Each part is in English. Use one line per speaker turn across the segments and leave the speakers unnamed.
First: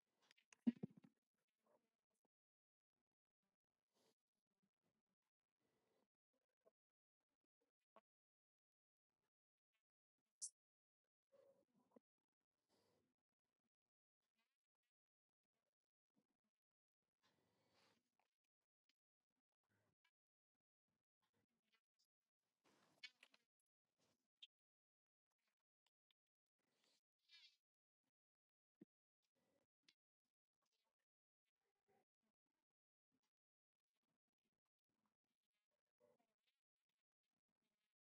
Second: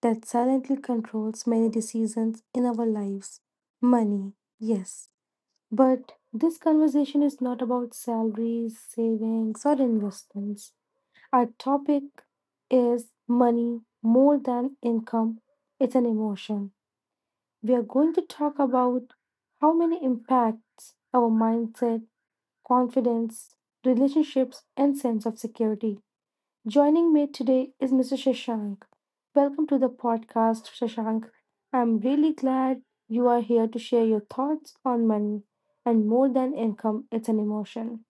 that silently controls many decisions in our lives money. Yes, but this conversation is not about salaries, savings, or investments. Our topic is money more than income, it's an emotion. We are going to talk about how money impacts our mindset, confidence, relationships, and sense of security. Joining me today is Mr. Shashank. Welcome to the podcast, Shashank. I'm really glad you are here to share your thoughts on money and more than income, it's an emotion.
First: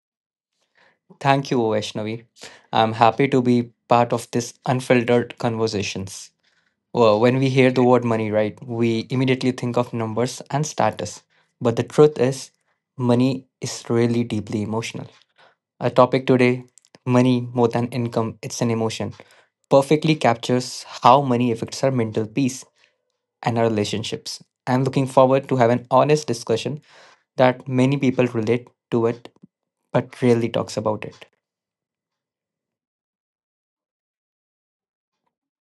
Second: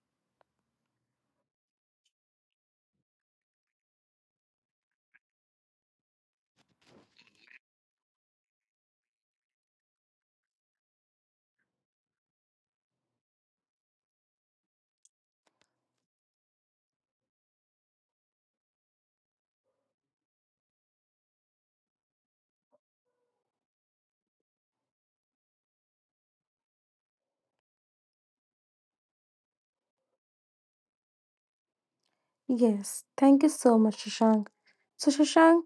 Thank you, Vaishnavi. I'm happy to be part of this unfiltered conversations. Well, when we hear the word money, right, we immediately think of numbers and status. But the truth is, money is really deeply emotional. Our topic today, money more than income, it's an emotion, perfectly captures how money affects our mental peace and our relationships. I'm looking forward to have an honest discussion that many people relate to it but rarely talks about it.
Yes, thank you so much, Shashank. So, Shashank,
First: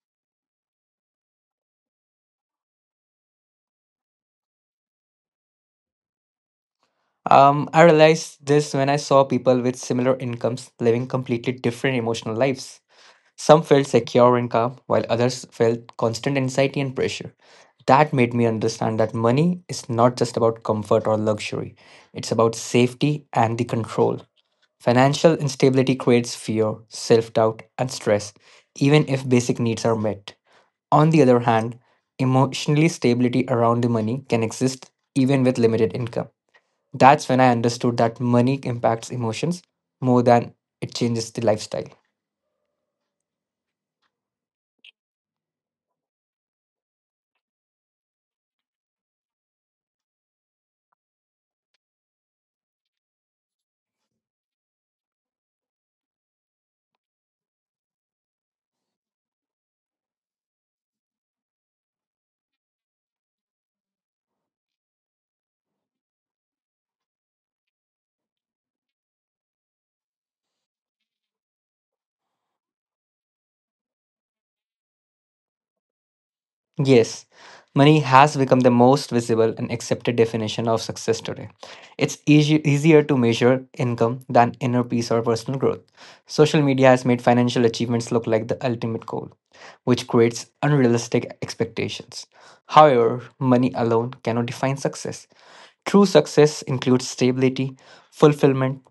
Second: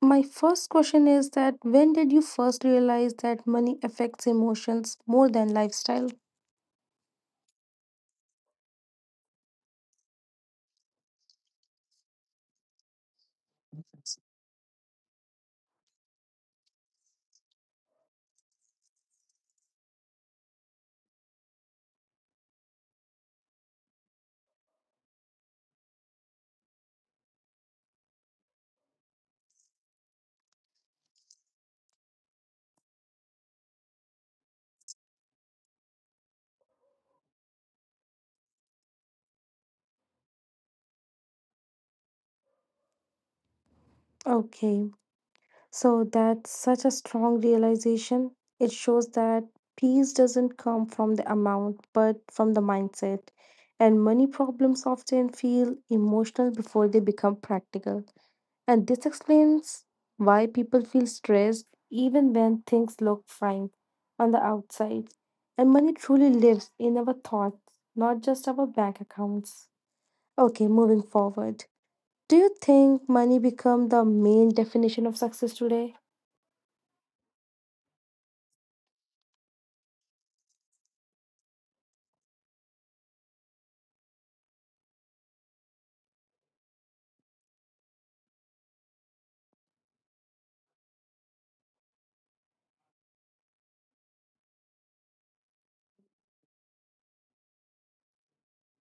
my first question is that when did you first realize that money affects emotions more than lifestyle?
I realized this when I saw people with similar incomes living completely different emotional lives. Some felt secure and calm, while others felt constant anxiety and pressure. That made me understand that money is not just about comfort or luxury, it's about safety and the control. Financial instability creates fear, self doubt, and stress, even if basic needs are met. On the other hand, emotionally stability around the money can exist even with limited income that's when I understood that money impacts emotions more than it changes the lifestyle.
Okay, so that's such a strong realization. It shows that peace doesn't come from the amount, but from the mindset. And money problems often feel emotional before they become practical. And this explains why people feel stressed even when things look fine on the outside. And money truly lives in our thoughts, not just our bank accounts. Okay, moving forward. Do you think money become the main definition of success today?
Yes, money has become the most visible and accepted definition of success today. It's easy, easier to measure income than inner peace or personal growth. Social media has made financial achievements look like the ultimate goal, which creates unrealistic expectations. However, money alone cannot define success. True success includes stability, fulfillment,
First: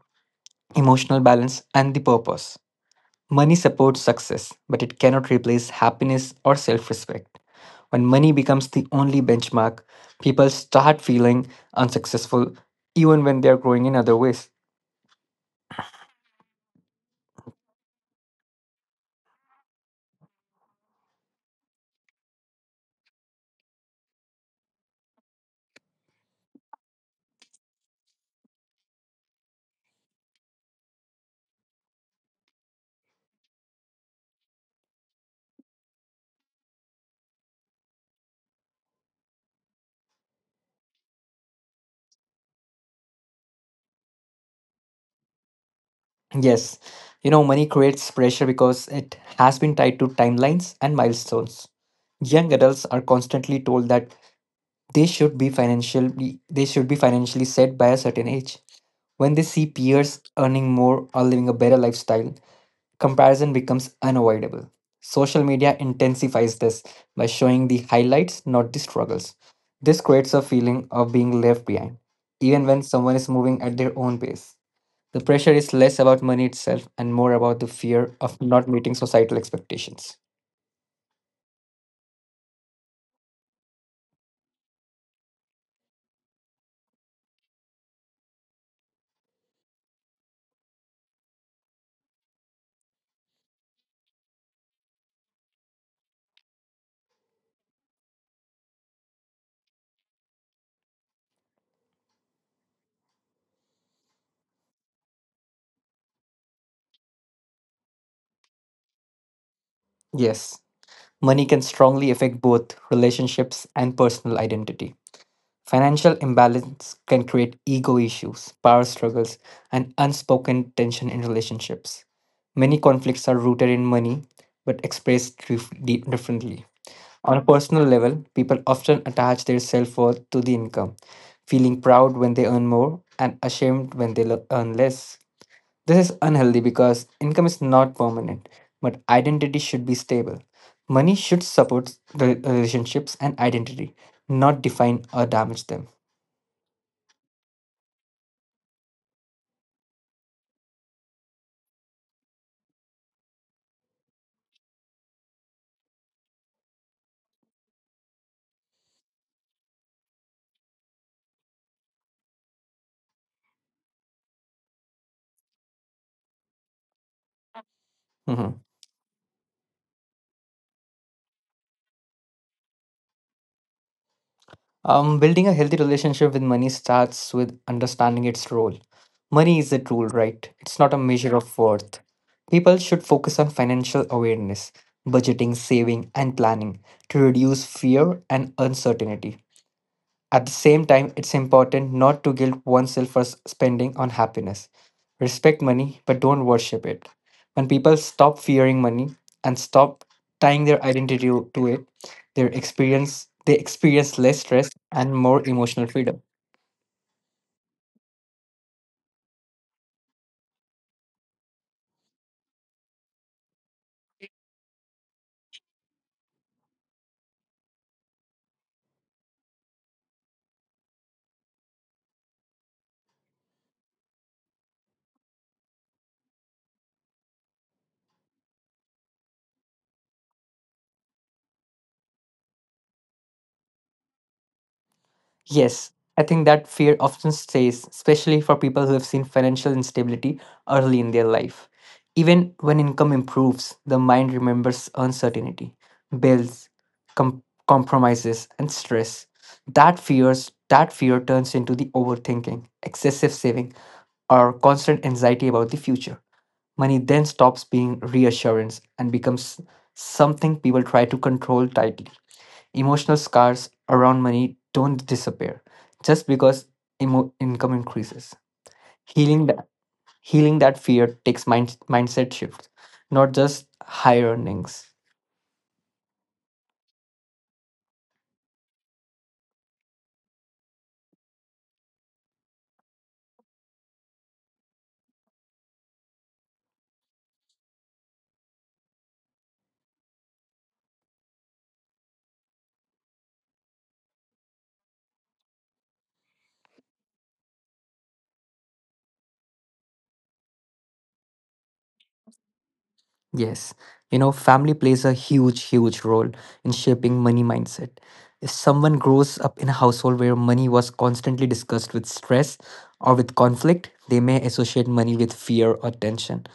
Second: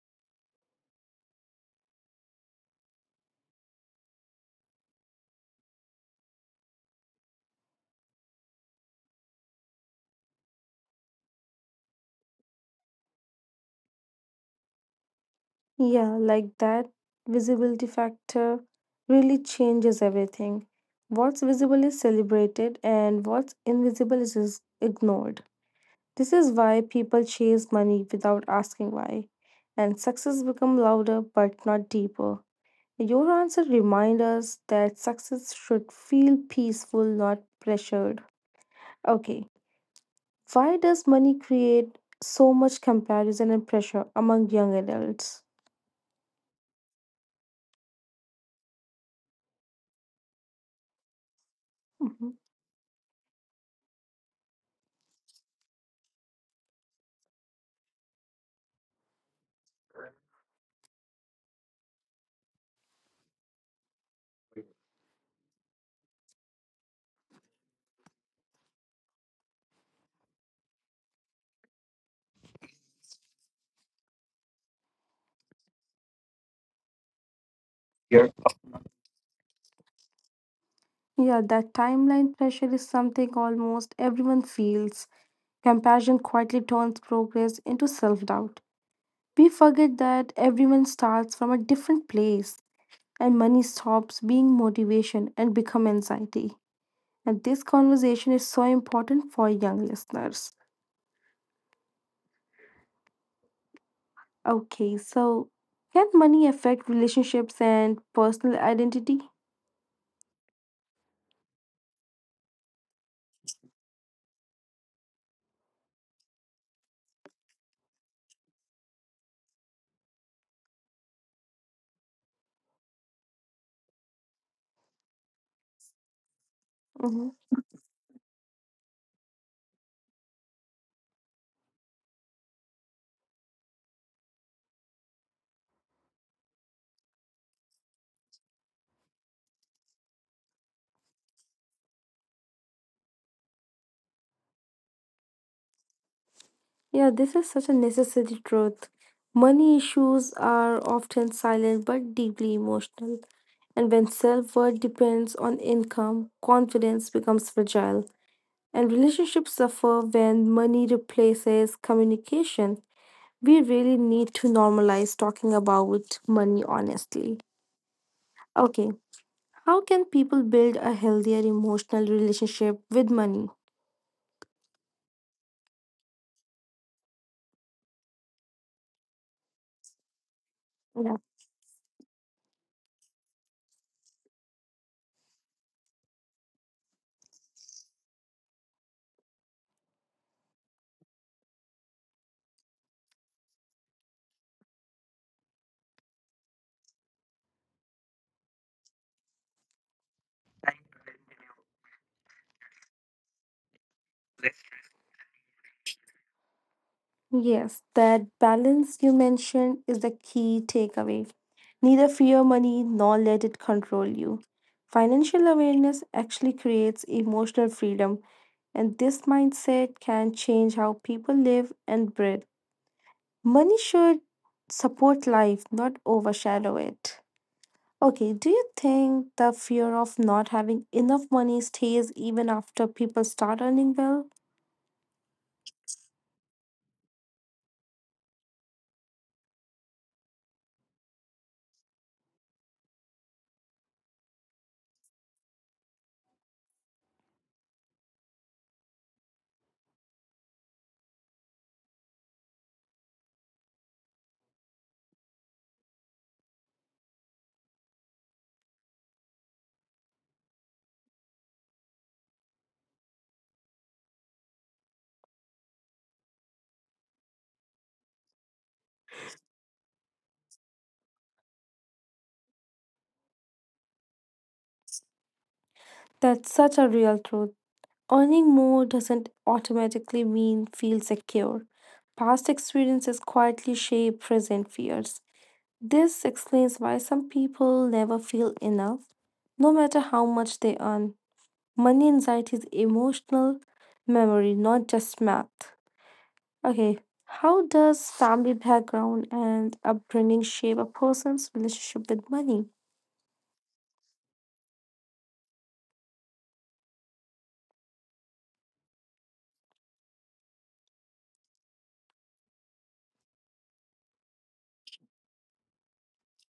emotional balance, and the purpose. Money supports success, but it cannot replace happiness or self respect. When money becomes the only benchmark, people start feeling unsuccessful even when they are growing in other ways.
Yeah, like that visibility factor really changes everything. What's visible is celebrated and what's invisible is ignored. This is why people chase money without asking why. And success become louder but not deeper. Your answer reminds us that success should feel peaceful, not pressured. Okay, why does money create so much comparison and pressure among young adults?
Yes, you know, money creates pressure because it has been tied to timelines and milestones.
Mhm.
Young adults are constantly told that they should be financially set by a certain age. When they see peers earning more or living a better lifestyle, comparison becomes unavoidable. Social media intensifies this by showing the highlights, not the struggles. This creates a feeling of being left behind, even when someone is moving at their own pace. The pressure is less about money itself and more about the fear of not meeting societal expectations.
Yeah, that timeline pressure is something almost everyone feels. Comparison quietly turns progress into self doubt. We forget that everyone starts from a different place and money stops being motivation and become anxiety. And this conversation is so important for young listeners. Okay, so can money affect relationships and personal identity?
Yes, money can strongly affect both relationships and personal identity. Financial imbalance can create ego issues, power struggles, and unspoken tension in relationships. Many conflicts are rooted in money but expressed differently. On a personal level, people often attach their self worth to the income, feeling proud when they earn more and ashamed when they earn less. This is unhealthy because income is not permanent, but identity should be stable. Money should support the relationships and identity, not define or damage them.
Yeah, this is such a necessary truth. Money issues are often silent but deeply emotional. And when self worth depends on income, confidence becomes fragile. And relationships suffer when money replaces communication. We really need to normalize talking about money honestly.
Mhm.
Okay, how can people build a healthier emotional relationship with money?
Building a healthy relationship with money starts with understanding its role. Money is a tool, right? It's not a measure of worth. People should focus on financial awareness, budgeting, saving, and planning to reduce fear and uncertainty. At the same time, it's important not to guilt oneself for spending on happiness. Respect money, but don't worship it. When people stop fearing money and stop tying their identity to it, their experience they experience less stress and more emotional freedom.
Yes, that balance you mentioned is the key takeaway. Neither fear money nor let it control you. Financial awareness actually creates emotional freedom, and this mindset can change how people live and breathe. Money should support life, not overshadow it. Okay, do you think the fear of not having enough money stays even after people start earning well?
Yes, I think that fear often stays, especially for people who have seen financial instability early in their life. Even when income improves, the mind remembers uncertainty, bills, compromises, and stress. That fear turns into the overthinking, excessive saving, or constant anxiety about the future. Money then stops being reassurance and becomes something people try to control tightly. Emotional scars around money don't disappear just because income increases. Healing that healing that fear takes mindset shifts, not just higher earnings.
That's such a real truth. Earning more doesn't automatically mean feel secure. Past experiences quietly shape present fears. This explains why some people never feel enough, no matter how much they earn. Money anxiety is emotional memory, not just math. Okay, how does family background and upbringing shape a person's relationship with money?
Yes, you know, family plays a huge, huge role in shaping money mindset. If someone grows up in a household where money was constantly discussed with stress or with conflict, they may associate money with fear or tension.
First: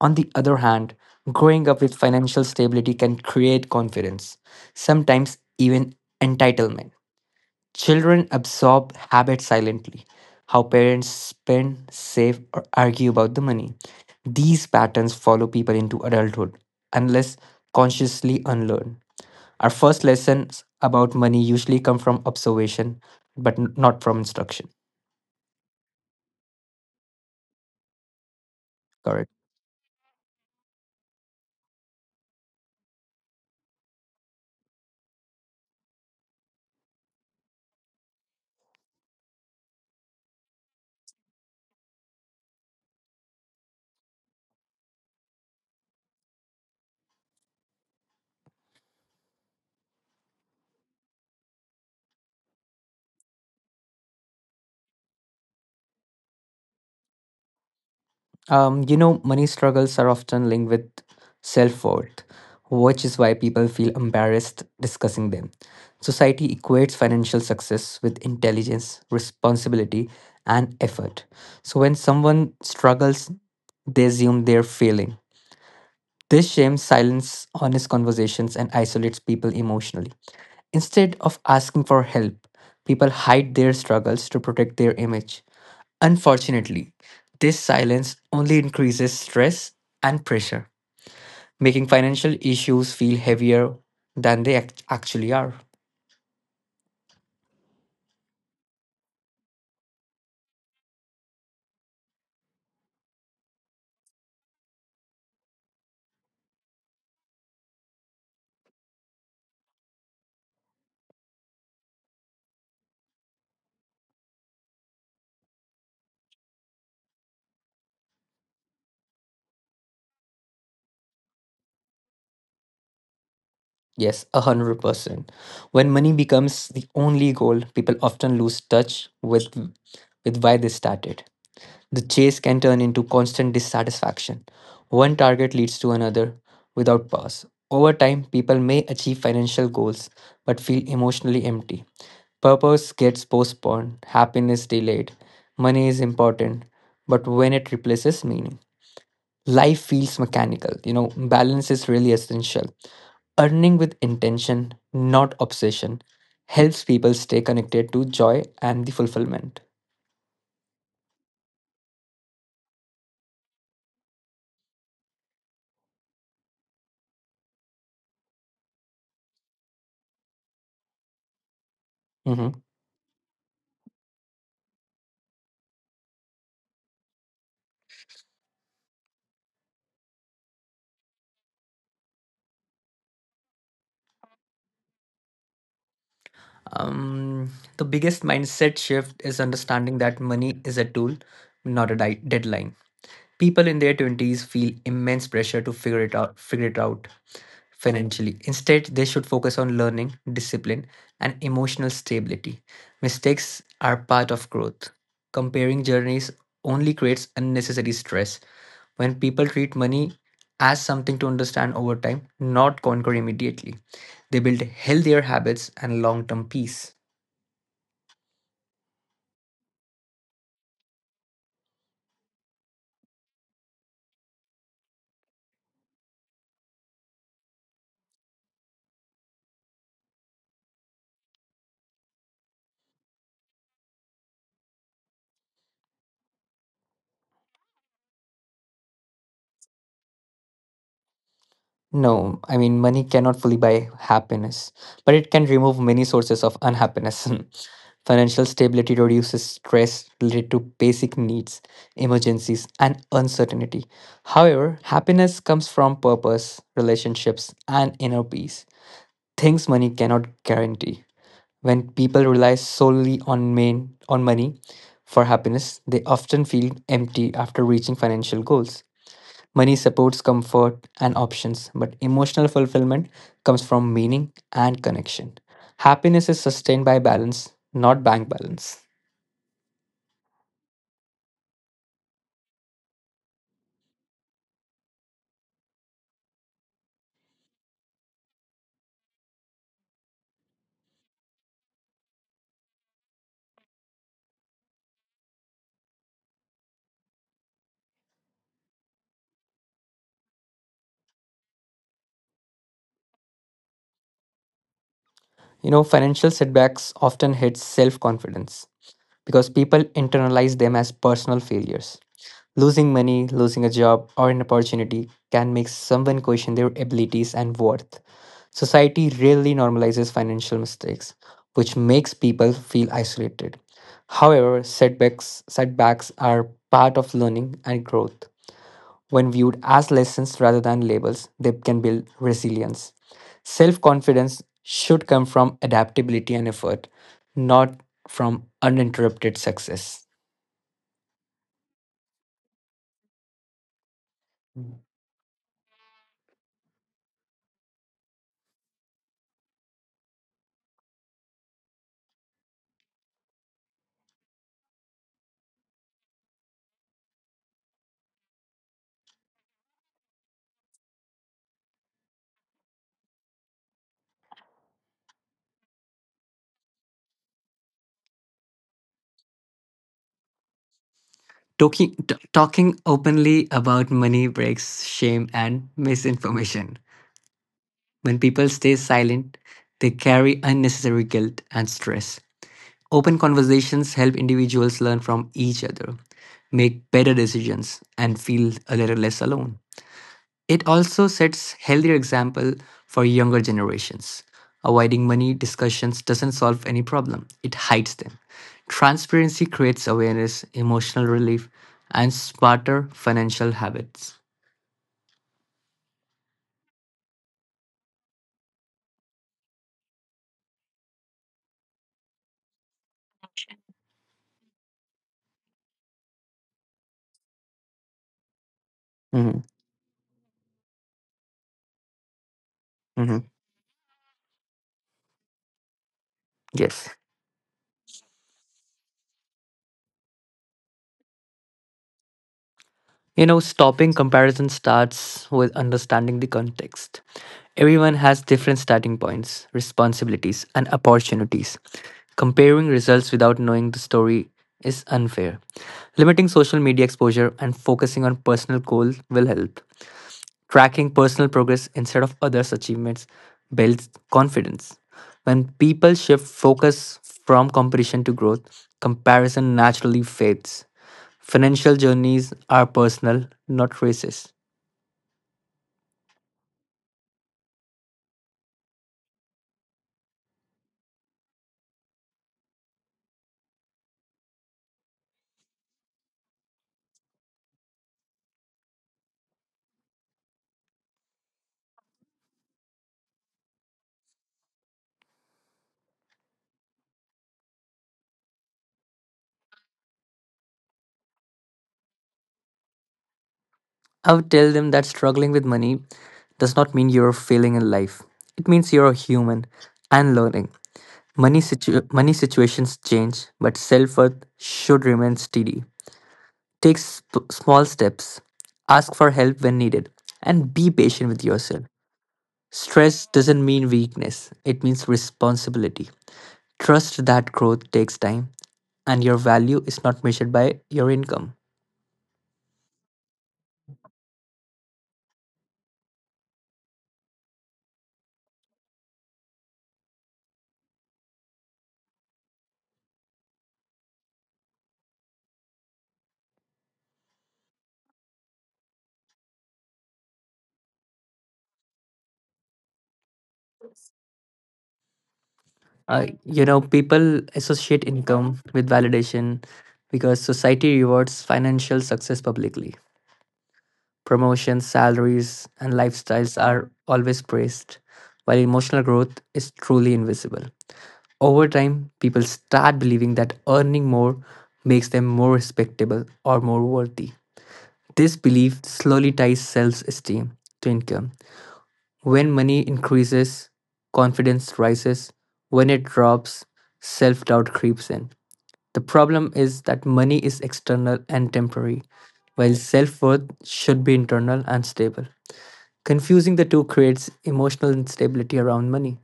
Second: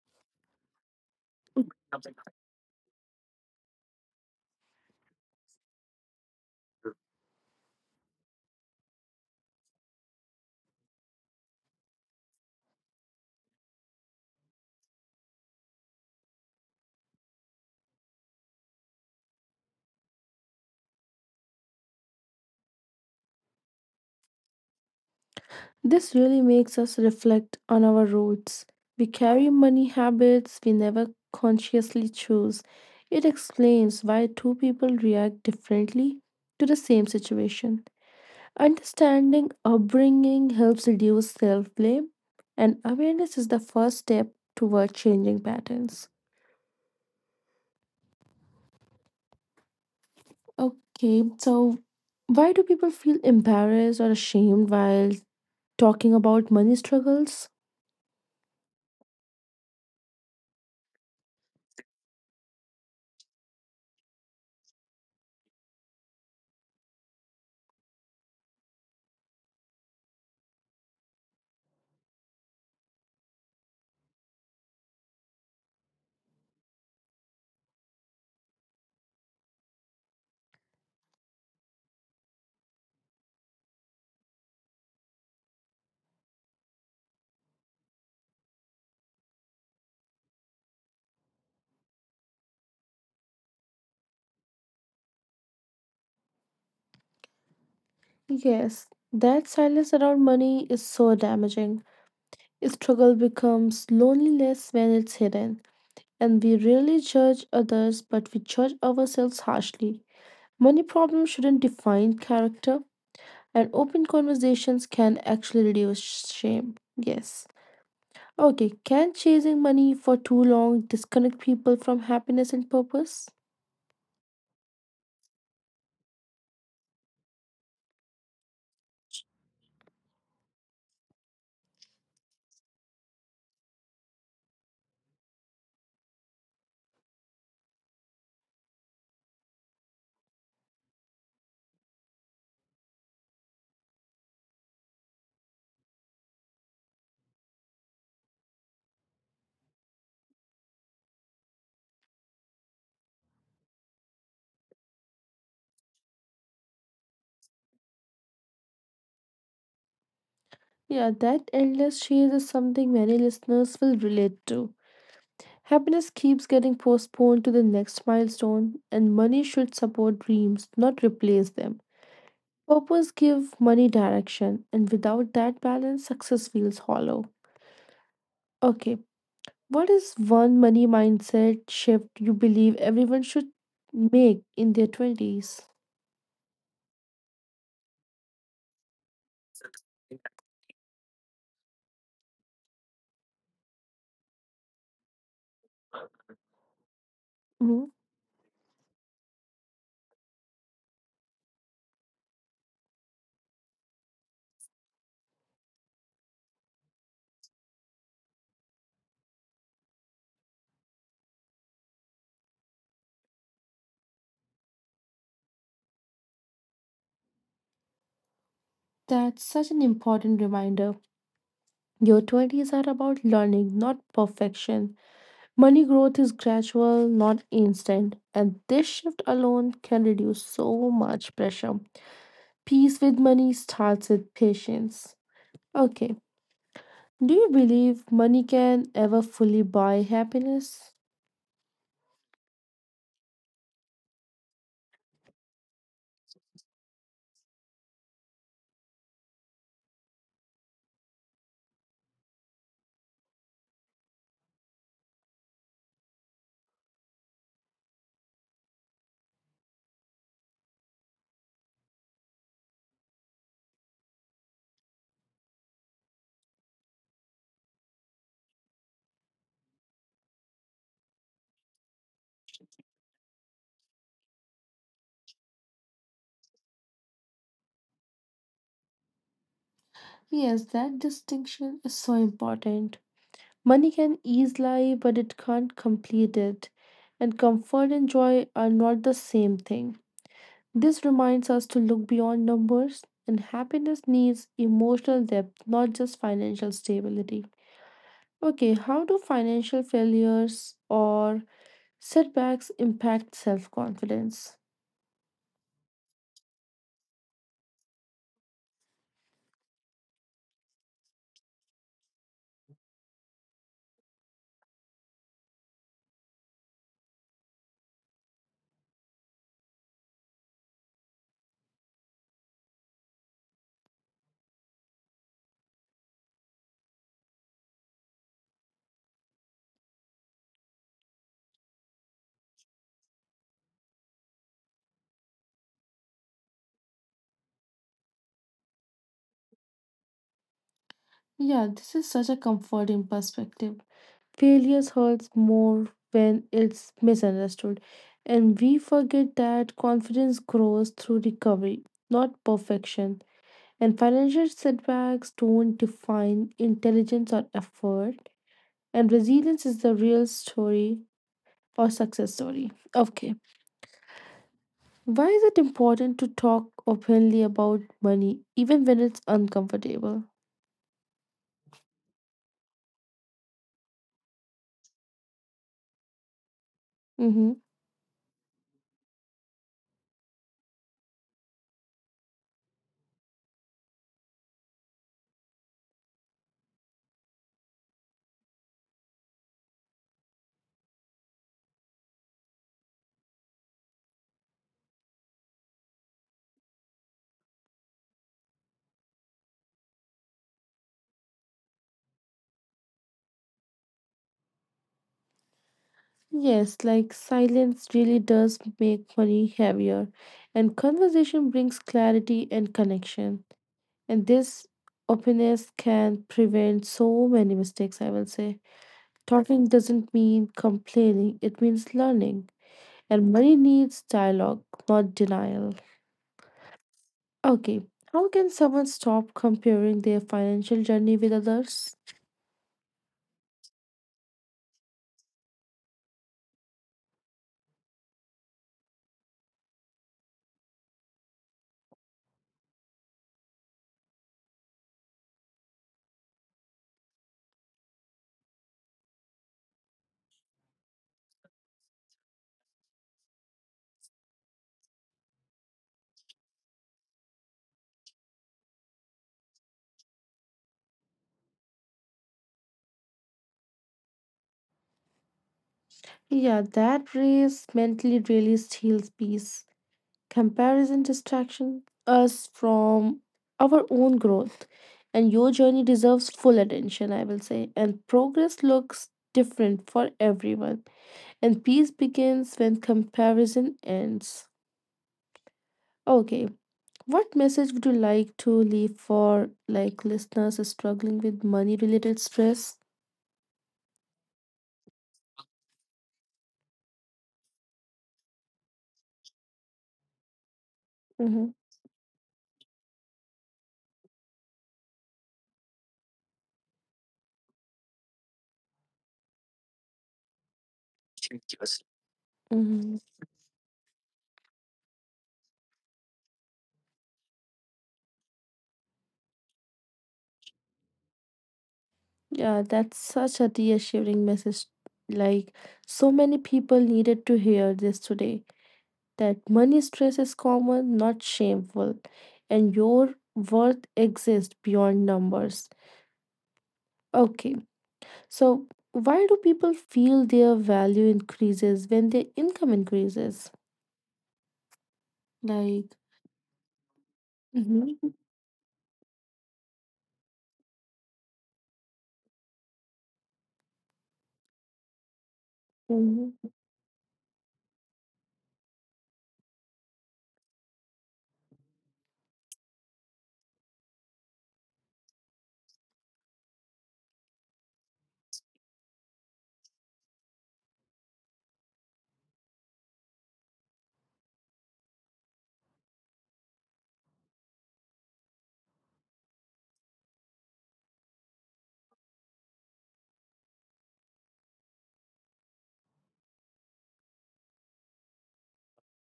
On the other hand, growing up with financial stability can create confidence, sometimes even entitlement. Children absorb habits silently. How parents spend, save, or argue about the money. These patterns follow people into adulthood unless consciously unlearned. Our first lessons about money usually come from observation, but not from instruction.
This really makes us reflect on our roots. We
Correct.
carry money habits we never consciously choose. It explains why two people react differently to the same situation. Understanding upbringing helps reduce self blame, and awareness is the first step toward changing patterns. Okay, so why do people feel embarrassed or ashamed while talking about money struggles?
You know, money struggles are often linked with self worth, which is why people feel embarrassed discussing them. Society equates financial success with intelligence, responsibility, and effort. So when someone struggles, they assume they're failing. This shame silences honest conversations and isolates people emotionally. Instead of asking for help, people hide their struggles to protect their image. Unfortunately, this silence only increases stress and pressure, making financial issues feel heavier than they actually are.
Yes, that silence around money is so damaging. Struggle becomes loneliness when it's hidden, and we rarely judge others, but we judge ourselves harshly. Money problems shouldn't define character, and open conversations can actually reduce shame. Yes. Okay, can chasing money for too long disconnect people from happiness and purpose?
Yes, 100%. When money becomes the only goal, people often lose touch with why they started. The chase can turn into constant dissatisfaction. One target leads to another without pause. Over time, people may achieve financial goals but feel emotionally empty. Purpose gets postponed, happiness delayed. Money is important, but when it replaces meaning, life feels mechanical. You know, balance is really essential. Earning with intention, not obsession, helps people stay connected to joy and the fulfillment.
Yeah, that endless chase is something many listeners will relate to. Happiness keeps getting postponed to the next milestone, and money should support dreams, not replace them.
Mhm.
Purpose give money direction, and without that balance, success feels hollow. Okay, what is one money mindset shift you believe everyone should make in their 20s?
Um, the biggest mindset shift is understanding that money is a tool, not a deadline. People in their 20s feel immense pressure to figure it out
Mhm.
financially. Instead, they should focus on learning, discipline, and emotional stability. Mistakes are part of growth. Comparing journeys only creates unnecessary stress. When people treat money as something to understand over time, not conquer immediately, they build healthier habits and long term peace.
That's such an important reminder. Your 20s are about learning, not perfection. Money growth is gradual, not instant, and this shift alone can reduce so much pressure. Peace with money starts with patience. Okay, do you believe money can ever fully buy happiness?
No, I mean, money cannot fully buy happiness, but it can remove many sources of unhappiness. Financial stability reduces stress related to basic needs, emergencies, and uncertainty. However, happiness comes from purpose, relationships, and inner peace, things money cannot guarantee. When people rely solely on main on money for happiness, they often feel empty after reaching financial goals. Money supports comfort and options, but emotional fulfillment comes from meaning and connection. Happiness is sustained by balance, not bank balance.
Yes, that distinction is so important. Money can ease life, but it can't complete it. And comfort and joy are not the same thing. This reminds us to look beyond numbers, and happiness needs emotional depth, not just financial stability. Okay, how do financial failures or setbacks impact self confidence?
You know, financial setbacks often hit self-confidence because people internalize them as personal failures. Losing money, losing a job or an opportunity can make someone question their abilities and worth. Society rarely normalizes financial mistakes, which makes people feel isolated. However, setbacks are part of learning and growth. When viewed as lessons rather than labels, they can build resilience. Self confidence should come from adaptability and effort, not from uninterrupted success.
Yeah, this is such a comforting perspective. Failures hurts more when it's misunderstood, and we forget that confidence grows through recovery, not perfection. And financial setbacks don't define intelligence or effort. And resilience is the real story or success story. Okay. Why is it important to talk openly about money, even when it's uncomfortable?
Talking openly about money breaks shame and misinformation.
Mm-hmm.
When people stay silent, they carry unnecessary guilt and stress. Open conversations help individuals learn from each other, make better decisions, and feel a little less alone. It also sets healthier example for younger generations. Avoiding money discussions doesn't solve any problem, it hides them. Transparency creates awareness, emotional relief, and smarter financial habits.
Yes, like silence really does make money heavier, and conversation brings clarity and connection. And this openness can prevent so many mistakes, I will say.
Mhm,
Talking doesn't mean complaining, it means learning.
mhm.
And money needs dialogue, not denial.
Yes.
Okay, how can someone stop comparing their financial journey with others?
You know, stopping comparison starts with understanding the context. Everyone has different starting points, responsibilities, and opportunities. Comparing results without knowing the story is unfair. Limiting social media exposure and focusing on personal goals will help. Tracking personal progress instead of others' achievements builds confidence. When people shift focus from competition to growth, comparison naturally fades. Financial journeys are personal, not races.
Yeah, that race mentally really steals peace. Comparison distraction us from our own growth, and your journey deserves full attention, I will say. And progress looks different for everyone, and peace begins when comparison ends. Okay, what message would you like to leave for like listeners struggling with money related stress?
I would tell them that struggling with money does not mean you're failing in life. It means you're a human and learning.
Mm-hmm.
Money situations change, but self worth should remain steady. Take small steps, ask for help when needed, and be patient with yourself.
Mhm.
Stress doesn't mean weakness, it means responsibility. Trust that growth takes time and your value is not measured by your income.
Yeah, that's such a reassuring message. Like, so many people needed to hear this today that money stress is common, not shameful, and your worth exists beyond numbers. Okay, so why do people feel their value increases when their income increases? Like,
You know, people associate income with validation because society rewards financial success publicly. Promotions, salaries, and lifestyles
mhm.
are always praised, while emotional growth is truly invisible. Over time, people start believing that earning more makes them more respectable or more worthy. This belief slowly ties self esteem to income. When money increases, confidence rises. When it drops, self doubt creeps in. The problem is that money is external and temporary, while self worth should be internal and stable. Confusing the two creates emotional instability around money.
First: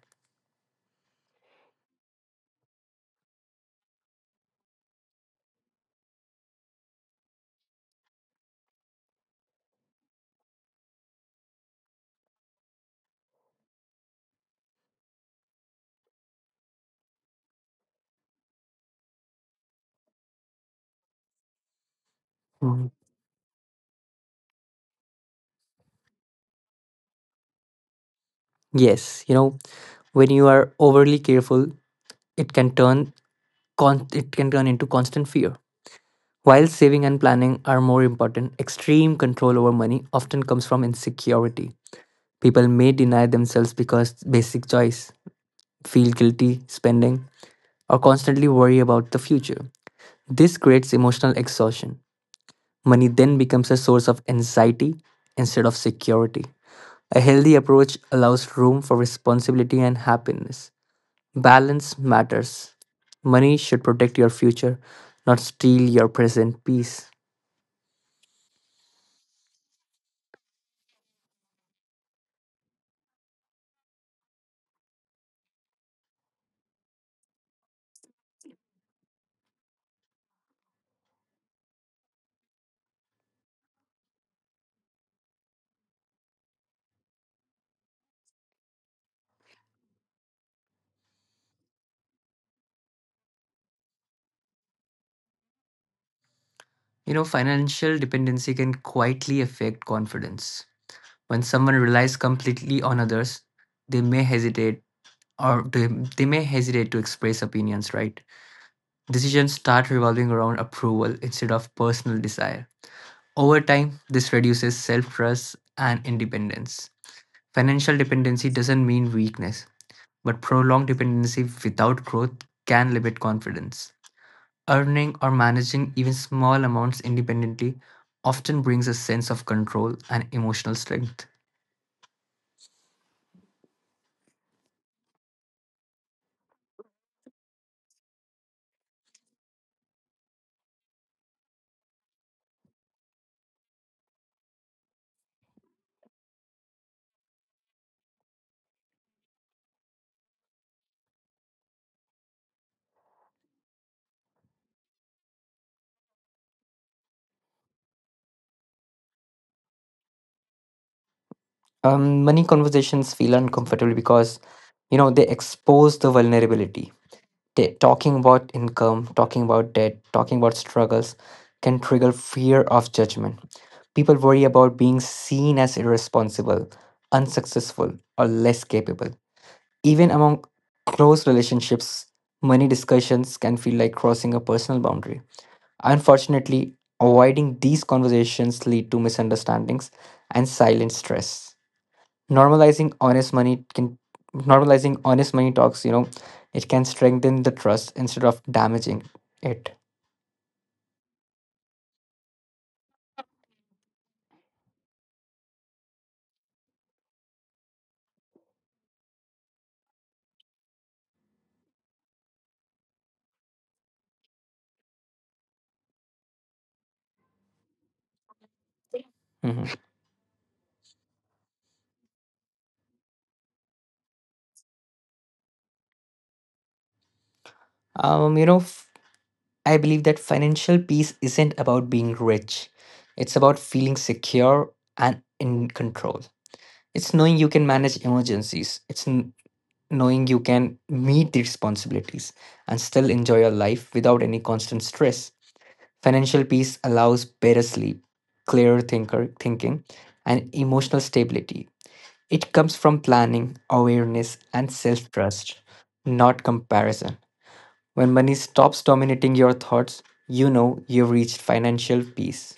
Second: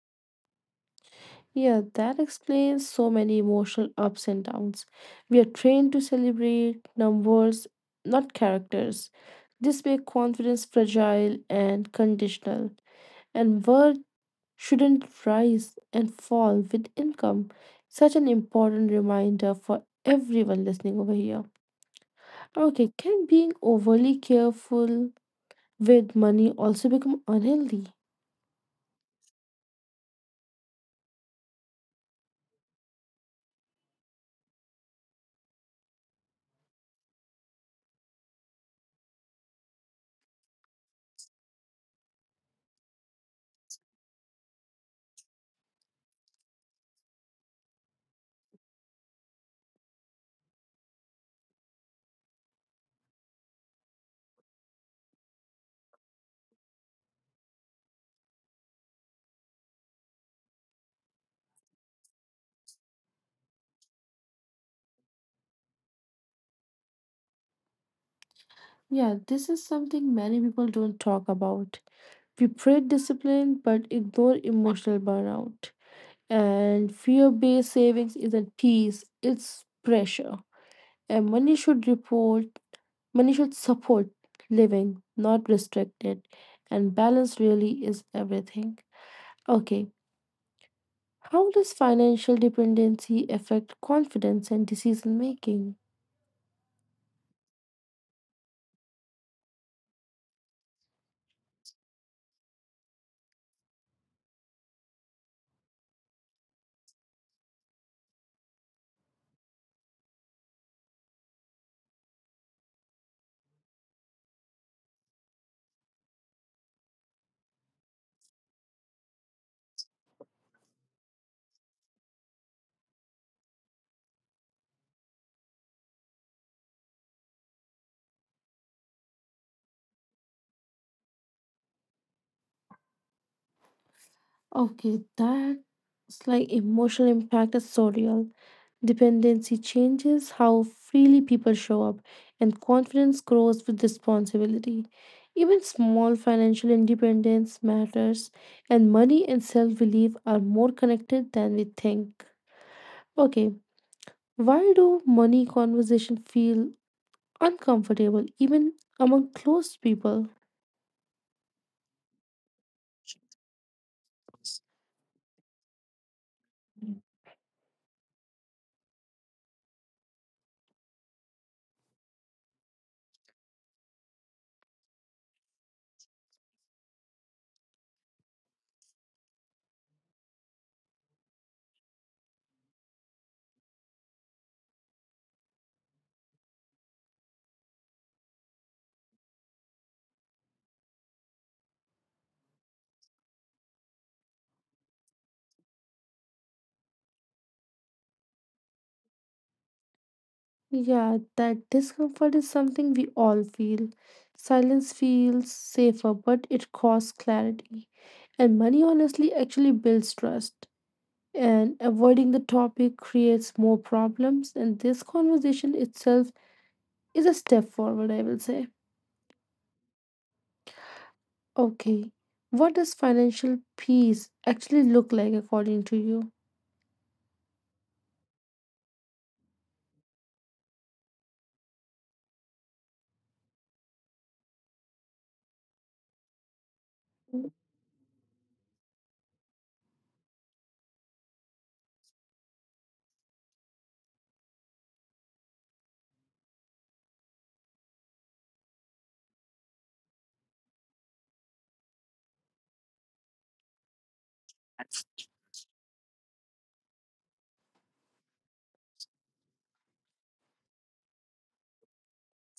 Yeah, that explains so many emotional ups and downs. We are trained to celebrate numbers, not characters. This makes confidence fragile and conditional, and worth shouldn't rise and fall with income. Such an important reminder for everyone listening over here.
Mhm.
Okay, can being overly careful with money also become unhealthy?
Yes, you know, when you are overly careful, it can turn into constant fear. While saving and planning are more important, extreme control over money often comes from insecurity. People may deny themselves because basic choice, feel guilty spending, or constantly worry about the future. This creates emotional exhaustion. Money then becomes a source of anxiety instead of security. A healthy approach allows room for responsibility and happiness. Balance matters. Money should protect your future, not steal your present peace.
Yeah, this is something many people don't talk about. We praise discipline but ignore emotional burnout. And fear based savings is a tease, it's pressure. And money should support living, not restrict it. And balance really is everything. Okay, how does financial dependency affect confidence and decision making?
You know, financial dependency can quietly affect confidence. When someone relies completely on others, they may hesitate or they, they may hesitate to express opinions, right? Decisions start revolving around approval instead of personal desire. Over time, this reduces self trust and independence. Financial dependency doesn't mean weakness, but prolonged dependency without growth can limit confidence. Earning or managing even small amounts independently often brings a sense of control and emotional strength.
Okay, that's like emotional impact is so real. Dependency changes how freely people show up, and confidence grows with responsibility. Even small financial independence matters, and money and self belief are more connected than we think. Okay, why do money conversation feel uncomfortable even among close people?
Money conversations feel uncomfortable because they expose the vulnerability. They, talking about income, talking about debt, talking about struggles can trigger fear of judgment. People worry about being seen as irresponsible, unsuccessful, or less capable. Even among close relationships, money discussions can feel like crossing a personal boundary. Unfortunately, avoiding these conversations lead to misunderstandings and silent stress. Normalizing honest money can Normalizing honest money talks, it can strengthen the trust instead of damaging it.
Yeah, that discomfort is something we all feel. Silence feels safer, but it costs clarity. And money honestly actually builds trust. And avoiding the topic creates more problems. And this conversation itself is a step forward, I will say.
Mhm.
Okay, what does financial peace actually look like according to you?
Um, you know, f- I believe that financial peace isn't about being rich. It's about feeling secure and in control. It's knowing you can manage emergencies. Knowing you can meet the responsibilities and still enjoy your life without any constant stress. Financial peace allows better sleep, clearer thinker thinking, and emotional stability. It comes from planning, awareness, and self trust, not comparison. When money stops dominating your thoughts, you know you've reached financial peace.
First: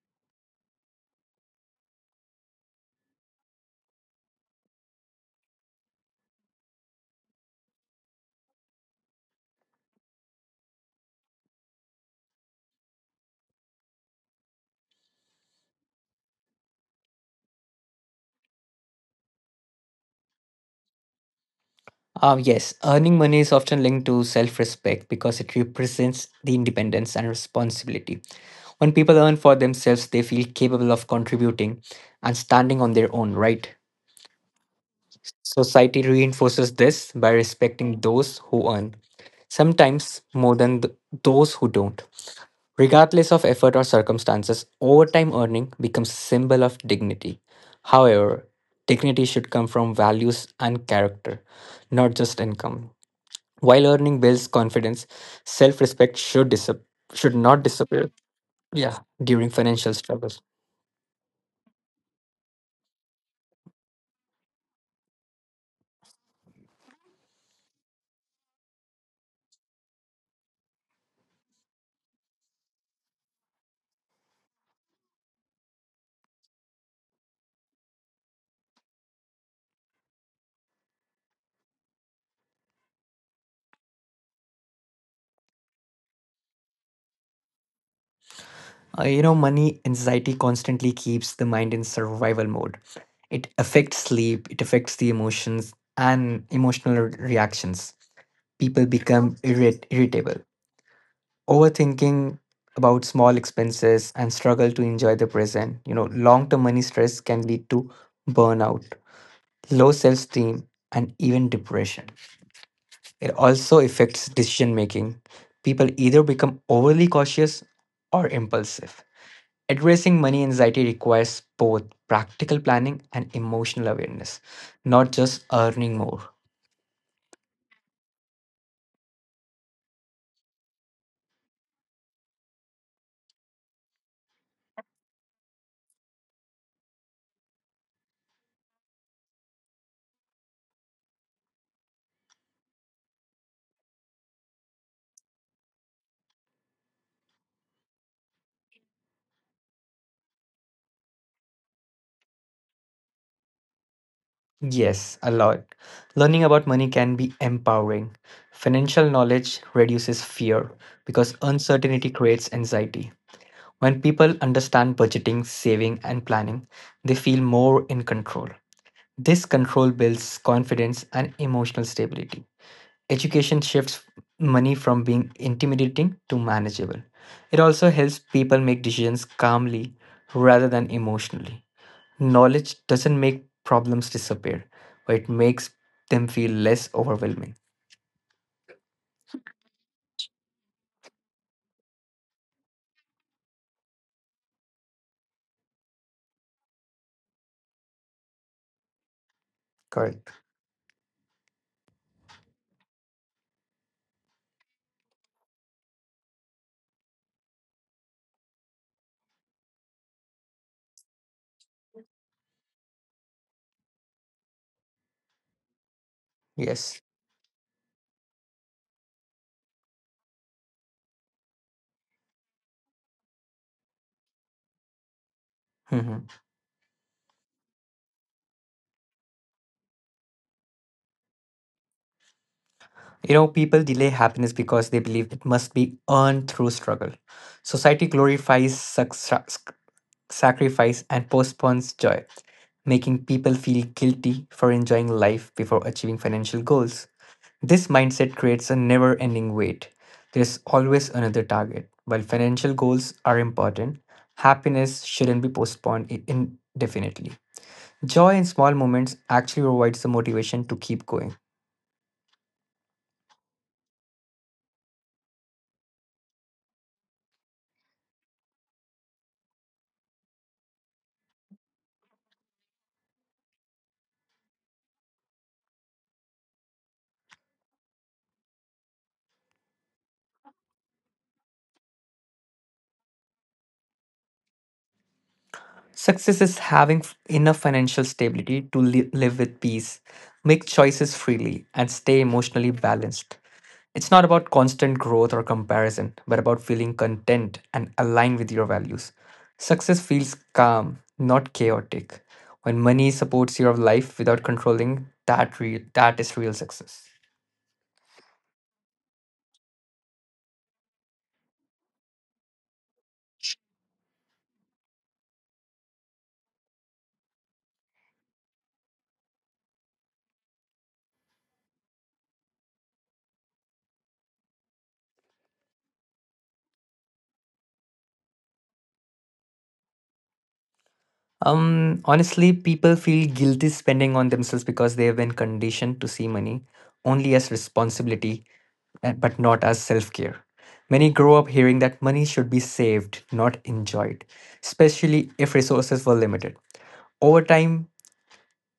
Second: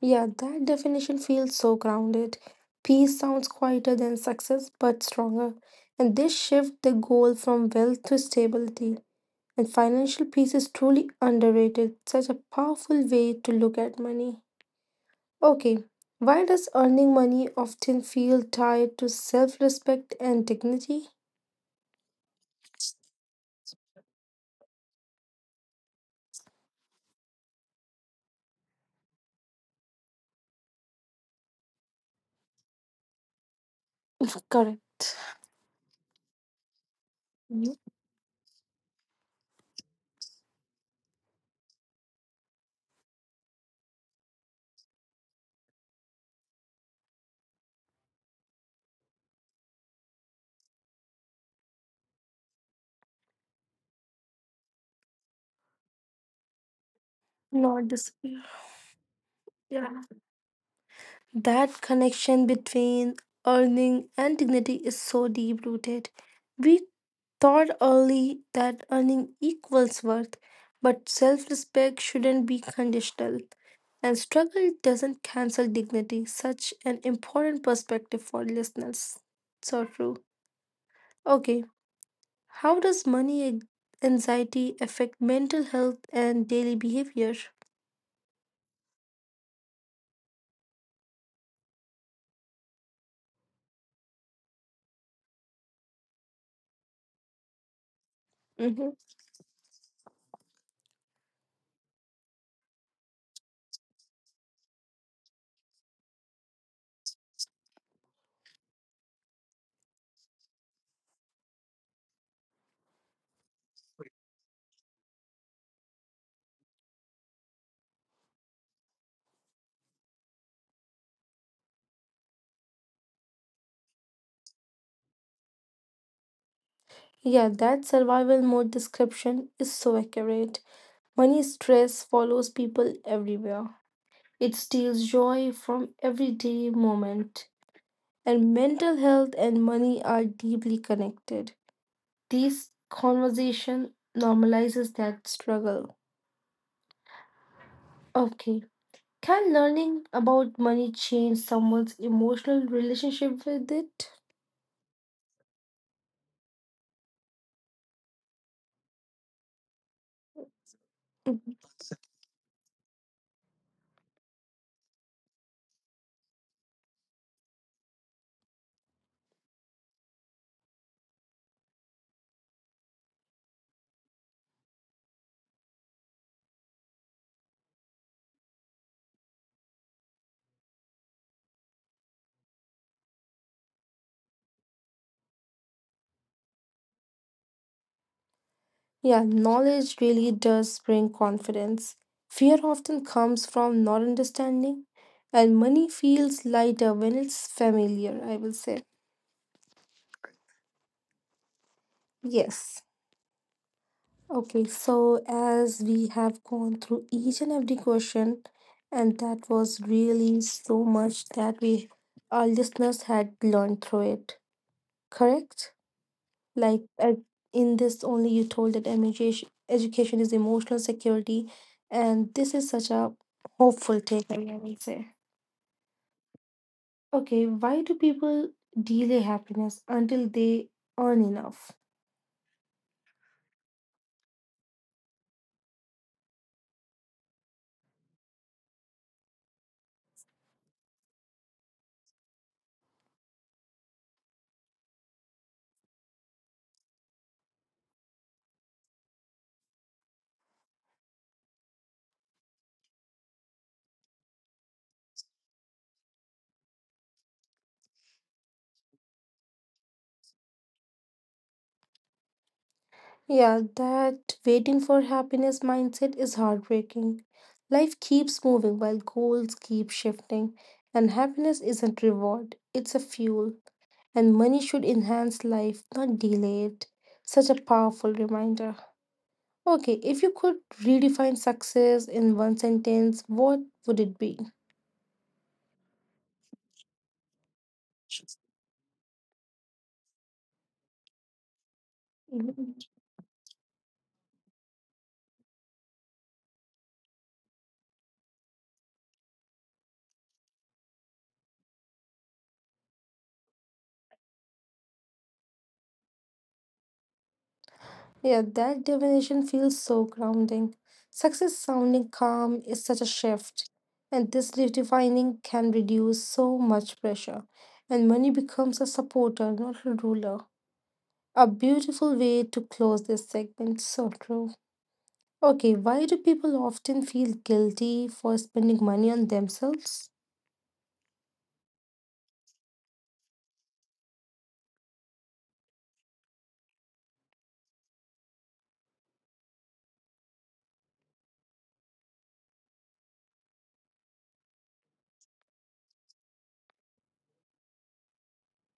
Yeah, that definition feels so grounded. Peace sounds quieter than success, but stronger. And this shift the goal from wealth to stability. And financial peace is truly underrated. Such a powerful way to look at money. Okay, why does earning money often feel tied to self respect and dignity?
Yes, earning money is often linked to self respect because it represents the independence and responsibility. When people earn for themselves, they feel capable of contributing and standing on their own, right?
Correct.
Society reinforces this by respecting those who earn, sometimes more those who don't. Regardless of effort or circumstances, overtime earning becomes a symbol of dignity. However, dignity should come from values and character, not just income. While earning builds confidence, self respect should, disap- should not
Not
disappear,
disappear.
yeah, during
Yeah.
financial struggles.
That connection between earning and dignity is so deep rooted. We thought early that earning equals worth, but self respect shouldn't be conditional. And struggle doesn't cancel dignity. Such an important perspective for listeners. So true. Okay, how does anxiety affect mental health and daily behavior?
Money anxiety constantly keeps the mind in survival mode. It affects sleep, it affects the emotions and reactions.
Hmm.
Irritable, overthinking about small expenses, and struggle to enjoy the present. You know, long term money stress can lead to burnout, low self esteem, and even depression. It also affects decision making. People either become overly cautious or impulsive. Addressing money anxiety requires both practical planning and emotional awareness, not just earning more.
Yeah, that survival mode description is so accurate. Money stress follows people everywhere. It steals joy from everyday moment. And mental health and money are deeply connected. This conversation normalizes that struggle. Okay. Can learning about money change someone's emotional relationship with it?
Yes, a lot. Learning about money can be empowering. Financial knowledge reduces fear because uncertainty creates anxiety. When people understand budgeting, saving, and planning, they feel more in control. This control builds confidence and emotional stability. Education shifts money from being intimidating to manageable. It also helps people make decisions calmly rather than emotionally. Knowledge doesn't make problems disappear, but it makes them feel less overwhelming.
Yeah, knowledge really does bring confidence. Fear often comes from not understanding, and money feels lighter when it's familiar, I will say.
Correct.
Yes. Okay, so as we have gone through each and every question, and that was really so much that we our listeners had learned through it, correct? Like
Yes.
uh, in this only you told that education is emotional security, and this is such a hopeful takeaway, I will say.
Mhm.
Okay, why do people delay happiness until they earn enough?
You know, people delay happiness because they believe it must be earned through struggle. Society glorifies success, sacrifice, and postpones joy, making people feel guilty for enjoying life before achieving financial goals. This mindset creates a never ending wait. There's always another target. While financial goals are important, happiness shouldn't be postponed I- indefinitely. Joy in small moments actually provides the motivation to keep going.
Yeah, that waiting for happiness mindset is heartbreaking. Life keeps moving while goals keep shifting, and happiness isn't reward, it's a fuel, and money should enhance life, not delay it. Such a powerful reminder. Okay, if you could redefine success in one sentence, what would it be?
Success is having f- enough financial stability live with peace, make choices freely, and stay emotionally balanced. It's not about constant growth or comparison, but about feeling content and aligned with your values. Success feels calm, not chaotic. When money supports your life without controlling, that is real success.
Yeah, that definition feels so grounding. Success sounding calm is such a shift, and this redefining can reduce so much pressure. And money becomes a supporter, not a ruler. A beautiful way to close this segment, so true. Okay, why do people often feel guilty for spending money on themselves?
Honestly, people feel guilty spending on themselves because they have been conditioned to see money only as responsibility, but not as self care. Many grow up hearing that money should be saved, not enjoyed, especially if resources were limited. Over time,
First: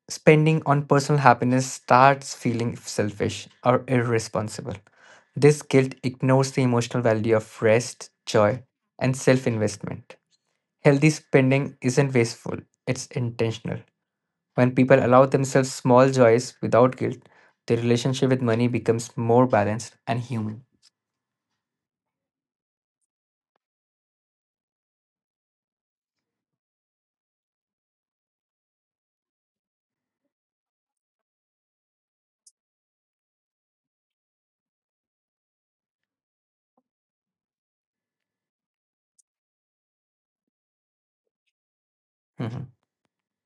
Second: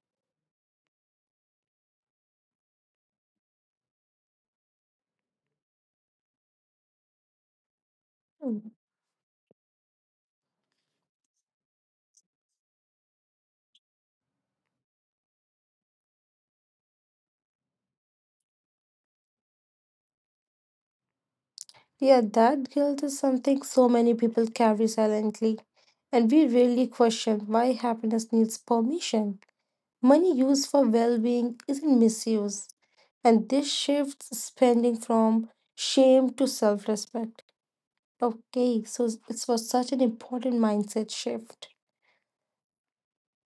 spending on personal happiness starts feeling selfish or irresponsible. This guilt ignores the emotional value of rest, joy,
Mm.
and self investment. Healthy spending isn't wasteful, it's intentional. When people allow themselves small joys without guilt, their relationship with money becomes more balanced and human.
Yeah, that guilt is something so many people carry silently, and we rarely question why happiness needs permission. Money used for well being isn't misused, and this shifts spending from shame to self respect. Okay, so it was such an important mindset shift.
Mhm.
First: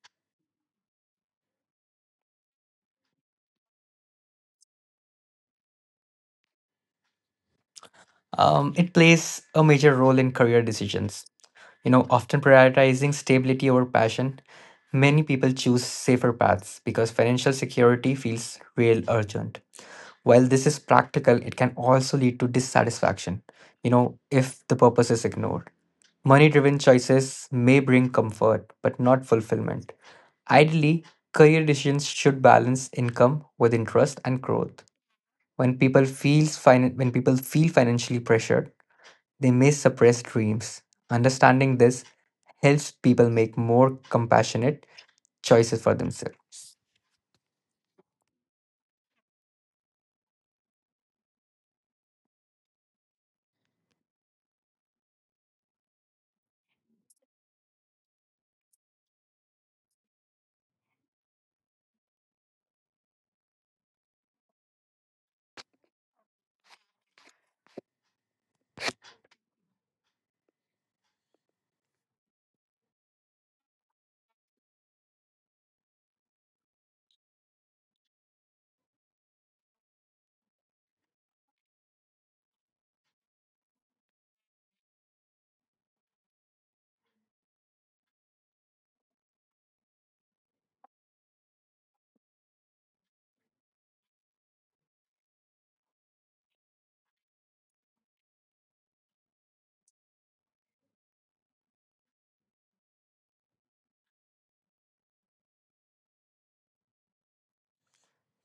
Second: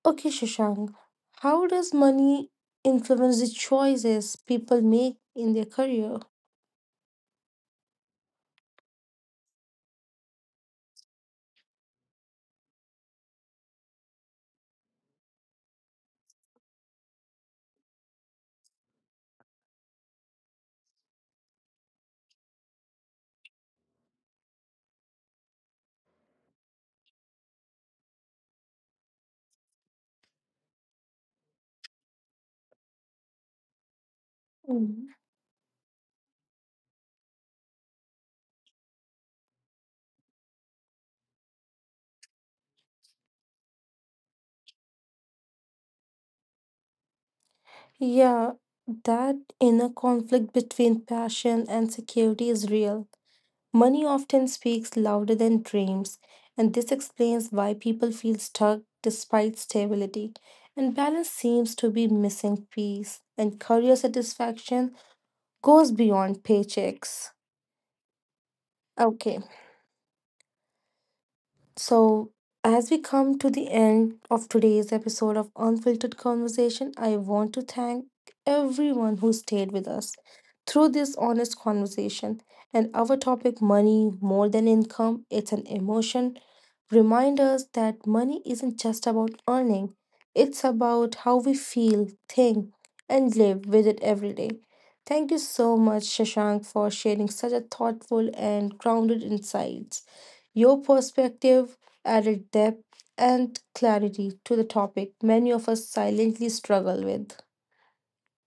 Okay, Shashank, how does money influence the choices people make in their career?
It plays a major role in career decisions. You know, often prioritizing stability over passion, many people choose safer paths because financial security feels real urgent. While this is practical, it can also lead to dissatisfaction, you know, if the purpose is ignored. Money driven choices may bring comfort, but not fulfillment. Ideally, career decisions should balance income with interest and growth.
Mhm.
When people feel financially pressured, they may suppress dreams. Understanding this helps people make more compassionate choices for themselves.
Yeah, that inner conflict between passion and security is real. Money often speaks louder than dreams, and this explains why people feel stuck despite stability. And balance seems to be missing piece, and career satisfaction goes beyond paychecks. Okay. So, as we come to the end of today's episode of Unfiltered Conversation, I want to thank everyone who stayed with us through this honest conversation. And our topic, money more than income, it's an emotion, remind us that money isn't just about earning, it's about how we feel, think, and live with it every day. Thank you so much, Shashank, for sharing such a thoughtful and grounded insights. Your perspective added depth and clarity to the topic many of us silently struggle with.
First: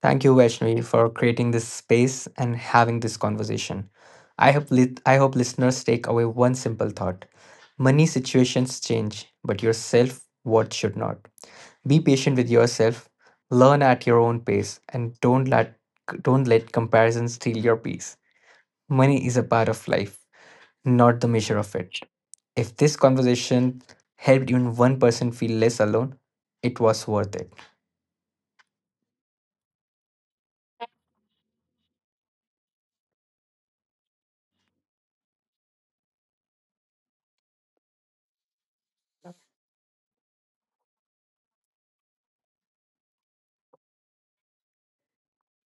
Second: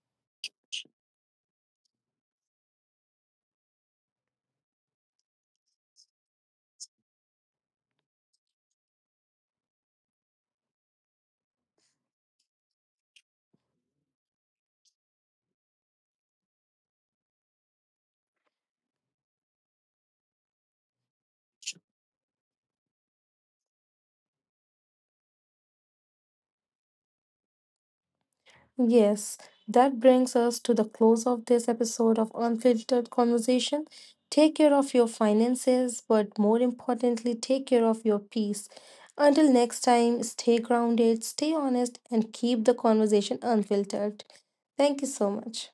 Thank you, Vaishnavi, for creating this space and having this conversation. I hope listeners take away one simple thought: money situations change, but your self worth should not. Be patient with yourself, learn at your own pace, and don't let comparison steal your peace. Money is a part of life, not the measure of it. If this conversation helped even one person feel less alone, it was worth it.
Yes, that brings us to the close of this episode of Unfiltered Conversation. Take care of your finances, but more importantly, take care of your peace. Until next time, stay grounded, stay honest, and keep the conversation unfiltered. Thank you so much.